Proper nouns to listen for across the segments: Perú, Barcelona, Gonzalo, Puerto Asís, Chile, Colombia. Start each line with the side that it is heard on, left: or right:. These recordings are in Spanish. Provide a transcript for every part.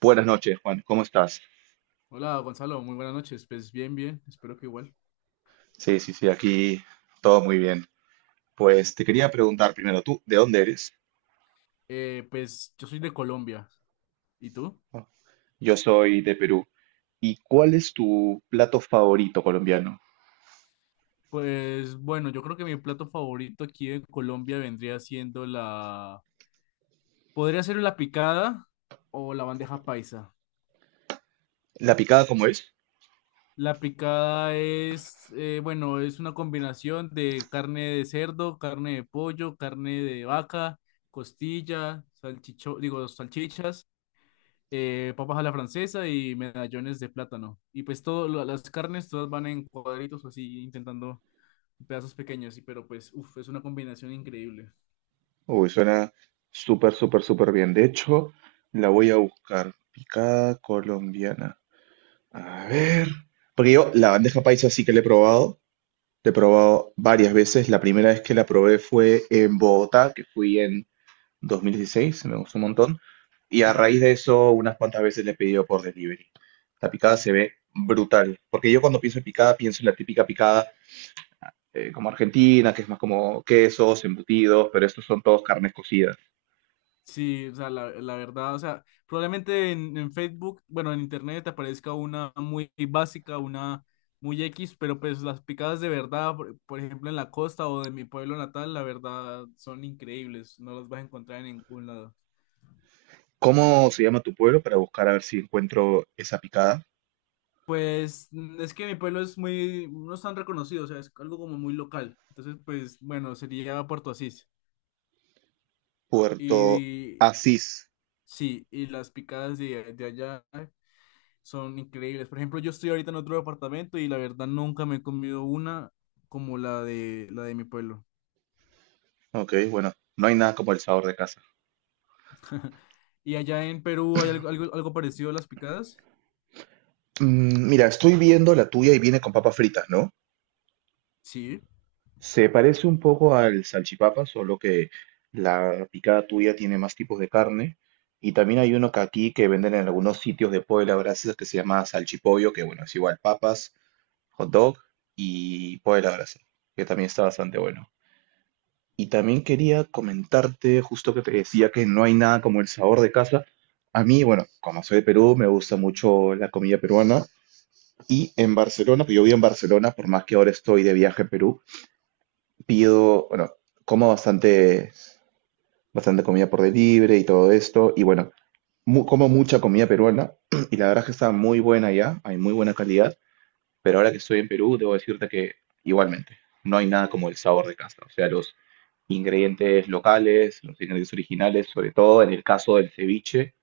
right: Buenas noches, Juan. ¿Cómo estás?
left: Hola Gonzalo, muy buenas noches. Pues bien, bien, espero que igual.
right: Sí, sí, sí, aquí todo muy bien. Pues te quería preguntar primero, ¿tú de dónde eres?
left: Pues yo soy de Colombia. ¿Y tú?
right: Yo soy de Perú. ¿Y cuál es tu plato favorito colombiano?
left: Pues bueno, yo creo que mi plato favorito aquí en Colombia vendría siendo... Podría ser la picada o la bandeja paisa.
right: ¿La picada cómo es?
left: La picada es, bueno, es una combinación de carne de cerdo, carne de pollo, carne de vaca, costilla, salchicho, digo, salchichas. Papas a la francesa y medallones de plátano. Y pues todas las carnes, todas van en cuadritos o así, intentando pedazos pequeños, y, pero pues, uff, es una combinación increíble.
right: Uy, suena súper, súper, súper bien. De hecho, la voy a buscar. Picada colombiana. A ver. Porque yo la bandeja paisa sí que la he probado. La he probado varias veces. La primera vez que la probé fue en Bogotá, que fui en 2016, me gustó un montón. Y a raíz de eso, unas cuantas veces le he pedido por delivery. La picada se ve brutal, porque yo cuando pienso en picada, pienso en la típica picada como argentina, que es más como quesos, embutidos, pero estos son todos carnes cocidas.
left: Sí, o sea, la verdad, o sea, probablemente en Facebook, bueno, en Internet te aparezca una muy básica, una muy X, pero pues las picadas de verdad, por ejemplo, en la costa o de mi pueblo natal, la verdad son increíbles, no las vas a encontrar en ningún lado.
right: ¿Cómo se llama tu pueblo para buscar a ver si encuentro esa picada?
left: Pues es que mi pueblo es muy, no es tan reconocido, o sea, es algo como muy local. Entonces, pues bueno, sería Puerto Asís.
right: Puerto
left: Y
right: Asís.
left: sí, y las picadas de allá son increíbles. Por ejemplo, yo estoy ahorita en otro departamento y la verdad nunca me he comido una como la de mi pueblo.
right: Ok, bueno, no hay nada como el sabor de casa.
left: ¿Y allá en Perú hay algo, algo, algo parecido a las picadas?
right: Mm, mira, estoy viendo la tuya y viene con papas fritas, ¿no?
left: Sí.
right: Se parece un poco al salchipapa, solo que la picada tuya tiene más tipos de carne. Y también hay uno que aquí que venden en algunos sitios de pollo a la brasa que se llama salchipollo, que bueno, es igual papas, hot dog y pollo a la brasa, que también está bastante bueno. Y también quería comentarte, justo que te decía que no hay nada como el sabor de casa. A mí, bueno, como soy de Perú, me gusta mucho la comida peruana. Y en Barcelona, que yo vivo en Barcelona, por más que ahora estoy de viaje a Perú, pido, bueno, como bastante, bastante comida por delivery y todo esto, y bueno, como mucha comida peruana, y la verdad es que está muy buena ya, hay muy buena calidad, pero ahora que estoy en Perú, debo decirte que igualmente, no hay nada como el sabor de casa, o sea, los ingredientes locales, los ingredientes originales, sobre todo en el caso del ceviche,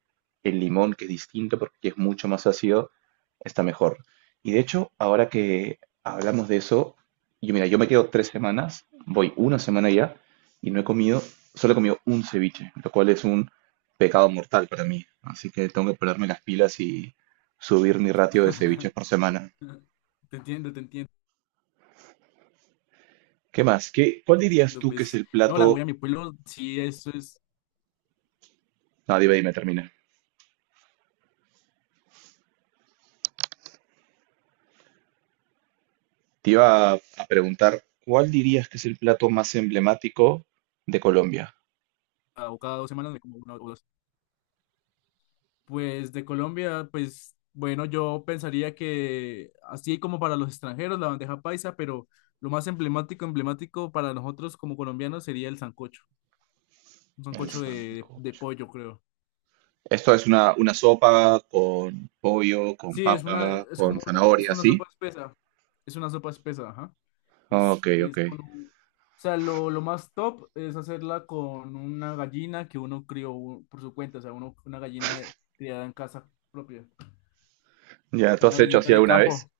right: el limón, que es distinto porque es mucho más ácido, está mejor. Y de hecho, ahora que hablamos de eso, yo mira, yo me quedo 3 semanas, voy una semana ya, y no he comido, solo he comido un ceviche, lo cual es un pecado mortal para mí. Así que tengo que ponerme las pilas y subir mi ratio de ceviches por semana.
left: Te entiendo, te entiendo.
right: ¿Qué más? ¿Cuál dirías tú que es
left: Pues
right: el
left: no, la voy
right: plato?
left: a mi pueblo, sí, eso es,
right: No, dime, dime, termina. Te iba a preguntar, ¿cuál dirías que es el plato más emblemático de Colombia?
left: ah, cada dos semanas me como una o dos. Pues de Colombia, pues bueno, yo pensaría que así como para los extranjeros la bandeja paisa, pero lo más emblemático, emblemático para nosotros como colombianos sería el sancocho, un
right: El
left: sancocho de
right: sancocho.
left: pollo, creo.
right: Esto es una sopa con pollo, con
left: Sí, es una,
right: papa,
left: es
right: con
left: como una, es
right: zanahoria,
left: una
right: ¿sí?
left: sopa espesa, es una sopa espesa, ajá.
right: Ok, ok.
left: Es con un- o sea, lo más top es hacerla con una gallina que uno crió por su cuenta, o sea, uno, una gallina de- criada en casa propia, o
right: Ya, ¿tú
left: sea,
right: has
left: una
right: hecho
left: gallinita
right: así
left: de
right: alguna vez?
left: campo.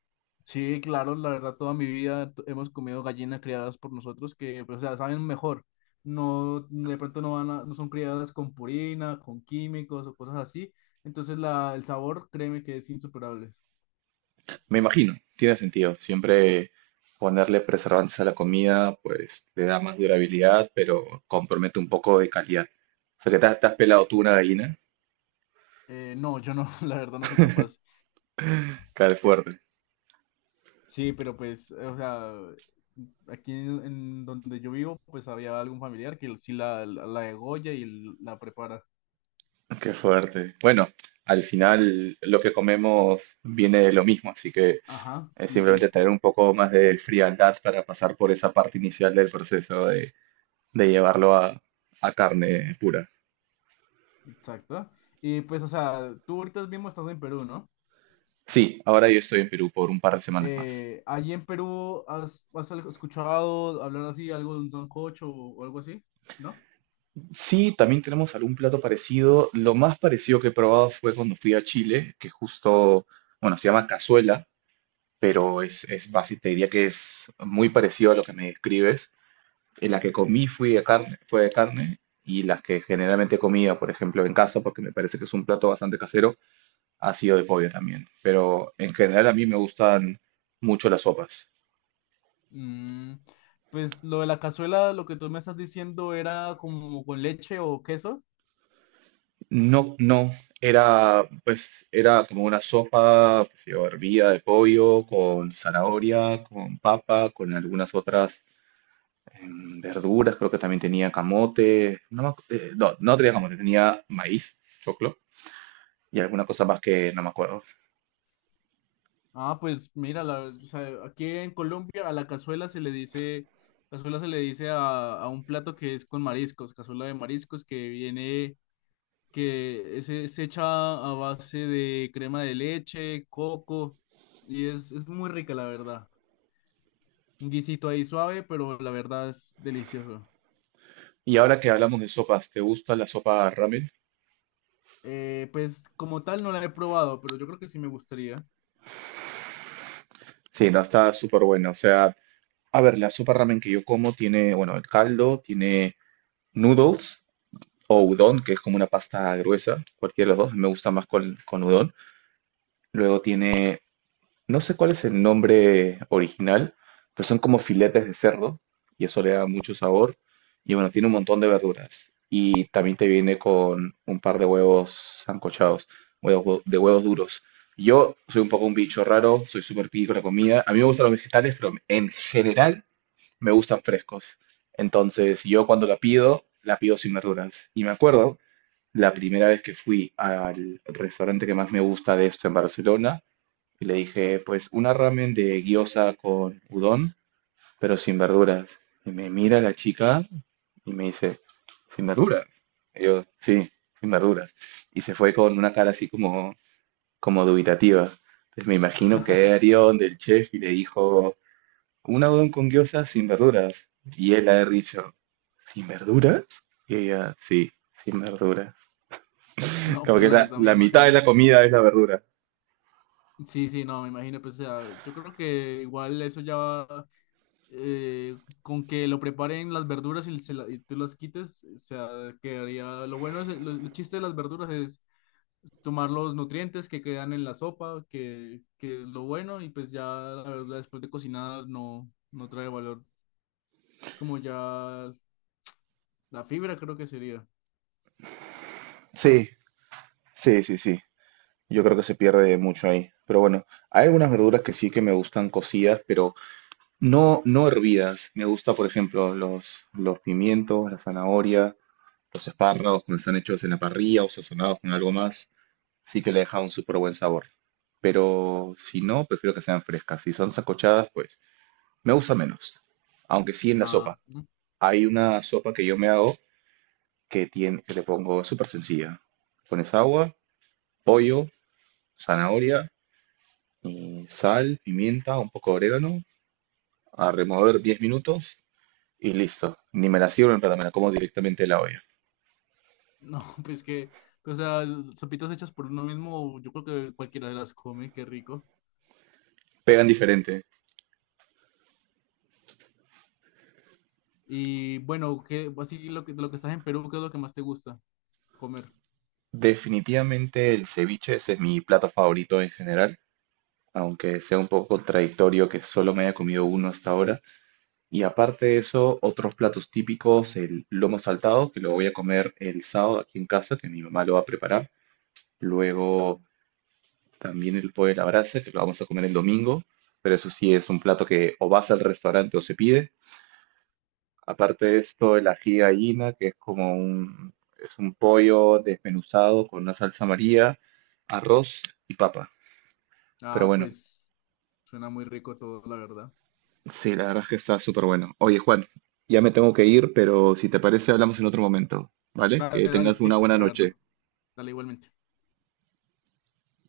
left: Sí, claro, la verdad, toda mi vida t- hemos comido gallinas criadas por nosotros que, pues, o sea, saben mejor. No, de pronto no van a- no son criadas con purina, con químicos o cosas así. Entonces, la, el sabor, créeme que es insuperable.
right: Me imagino, tiene sentido. Siempre ponerle preservantes a la comida, pues le da más durabilidad, pero compromete un poco de calidad. O sea, que te has pelado tú una gallina.
left: No, yo no, la verdad, no soy capaz.
right: Claro, es fuerte.
left: Sí, pero pues, o sea, aquí en donde yo vivo, pues había algún familiar que sí la degolla y la prepara.
right: Qué fuerte. Bueno, al final lo que comemos viene de lo mismo, así que
left: Ajá,
right: es
left: sí,
right: simplemente
left: sí,
right: tener un poco más de frialdad para pasar por esa parte inicial del proceso de llevarlo a carne pura.
left: exacto. Y pues, o sea, tú ahorita mismo estás en Perú, ¿no?
right: Sí, ahora yo estoy en Perú por un par de semanas más.
left: ¿Allí en Perú has, has escuchado hablar así, algo de un sancocho o algo así? ¿No?
right: Sí, también tenemos algún plato parecido. Lo más parecido que he probado fue cuando fui a Chile, que justo, bueno, se llama cazuela, pero es básicamente, te diría que es muy parecido a lo que me describes. Y la que comí fui de carne, fue de carne y las que generalmente comía, por ejemplo, en casa, porque me parece que es un plato bastante casero, ha sido de pollo también. Pero en general a mí me gustan mucho las sopas.
left: Mm, pues lo de la cazuela, lo que tú me estás diciendo era como con leche o queso.
right: No, no, era pues era como una sopa, que se hervida de pollo con zanahoria, con papa, con algunas otras verduras, creo que también tenía camote, no, no, no tenía camote, tenía maíz, choclo y alguna cosa más que no me acuerdo.
left: Ah, pues mira, la- o sea, aquí en Colombia a la cazuela se le dice, cazuela se le dice a un plato que es con mariscos, cazuela de mariscos que viene, que es hecha a base de crema de leche, coco, y es muy rica, la verdad. Un guisito ahí suave, pero la verdad es delicioso.
right: Y ahora que hablamos de sopas, ¿te gusta la sopa ramen?
left: Pues como tal no la he probado, pero yo creo que sí me gustaría.
right: Sí, no, está súper buena. O sea, a ver, la sopa ramen que yo como tiene, bueno, el caldo, tiene noodles o udon, que es como una pasta gruesa, cualquiera de los dos, me gusta más con udon. Luego tiene. No sé cuál es el nombre original, pero son como filetes de cerdo y eso le da mucho sabor. Y bueno, tiene un montón de verduras. Y también te viene con un par de huevos sancochados, huevos de huevos duros. Yo soy un poco un bicho raro, soy súper picky con la comida. A mí me gustan los vegetales, pero en general me gustan frescos. Entonces, yo cuando la pido sin verduras. Y me acuerdo, la primera vez que fui al restaurante que más me gusta de esto en Barcelona, y le dije, pues una ramen de gyoza con udon, pero sin verduras. Y me mira la chica y me dice, ¿sin verduras? Y yo, sí, sin verduras. Y se fue con una cara así como, como dubitativa. Entonces me imagino que era donde el chef y le dijo, una udon con gyoza sin verduras. Y él ha de haber dicho, ¿sin verduras? Y ella, sí, sin verduras.
left: No,
right: Como
left: pues
right: que
left: la
right: la,
left: verdad me
right: la mitad de
left: imagino.
right: la comida es la verdura.
left: Sí, sí, no, me imagino, pues o sea, yo creo que igual eso ya va, eh, con que lo preparen las verduras y, se la- y tú las quites, o sea, quedaría, lo bueno es, lo chiste de las verduras es tomar los nutrientes que quedan en la sopa, que es lo bueno, y pues ya la verdura después de cocinada no, no trae valor. Es como ya. La fibra creo que sería.
right: Sí, sí, sí, sí. Yo creo que se pierde mucho ahí. Pero bueno, hay algunas verduras que sí que me gustan cocidas, pero no, no hervidas. Me gusta, por ejemplo, los pimientos, la zanahoria, los espárragos cuando están hechos en la parrilla o sazonados con algo más. Sí que le deja un súper buen sabor. Pero si no, prefiero que sean frescas. Si son sancochadas, pues me gusta menos. Aunque sí en la
left: Ah,
right: sopa.
left: mm,
right: Hay una sopa que yo me hago que tiene, que le pongo es súper sencilla. Pones agua, pollo, zanahoria. Sal, pimienta, un poco de orégano, a remover 10 minutos y listo. Ni me la sirvo en plata, me la como directamente de la olla.
left: no, pues que, o sea, sopitas hechas por uno mismo, yo creo que cualquiera las come, qué rico.
right: Pegan diferente.
left: Y bueno, ¿qué, así lo que, de lo que estás en Perú, ¿qué es lo que más te gusta comer?
right: Definitivamente el ceviche, ese es mi plato favorito en general, aunque sea un poco contradictorio que solo me haya comido uno hasta ahora. Y aparte de eso, otros platos típicos, el lomo saltado, que lo voy a comer el sábado aquí en casa, que mi mamá lo va a preparar. Luego también el pollo a la brasa, que lo vamos a comer el domingo, pero eso sí es un plato que o vas al restaurante o se pide. Aparte de esto, el ají gallina, que es como un, es un pollo desmenuzado con una salsa María, arroz y papa. Pero
left: Ah,
right: bueno,
left: pues suena muy rico todo, la verdad.
right: sí, la verdad es que está súper bueno. Oye, Juan, ya me tengo que ir, pero si te parece, hablamos en otro momento, ¿vale?
left: Dale,
right: Que
left: dale,
right: tengas una
left: sí,
right: buena
left: la verdad.
right: noche.
left: Dale igualmente.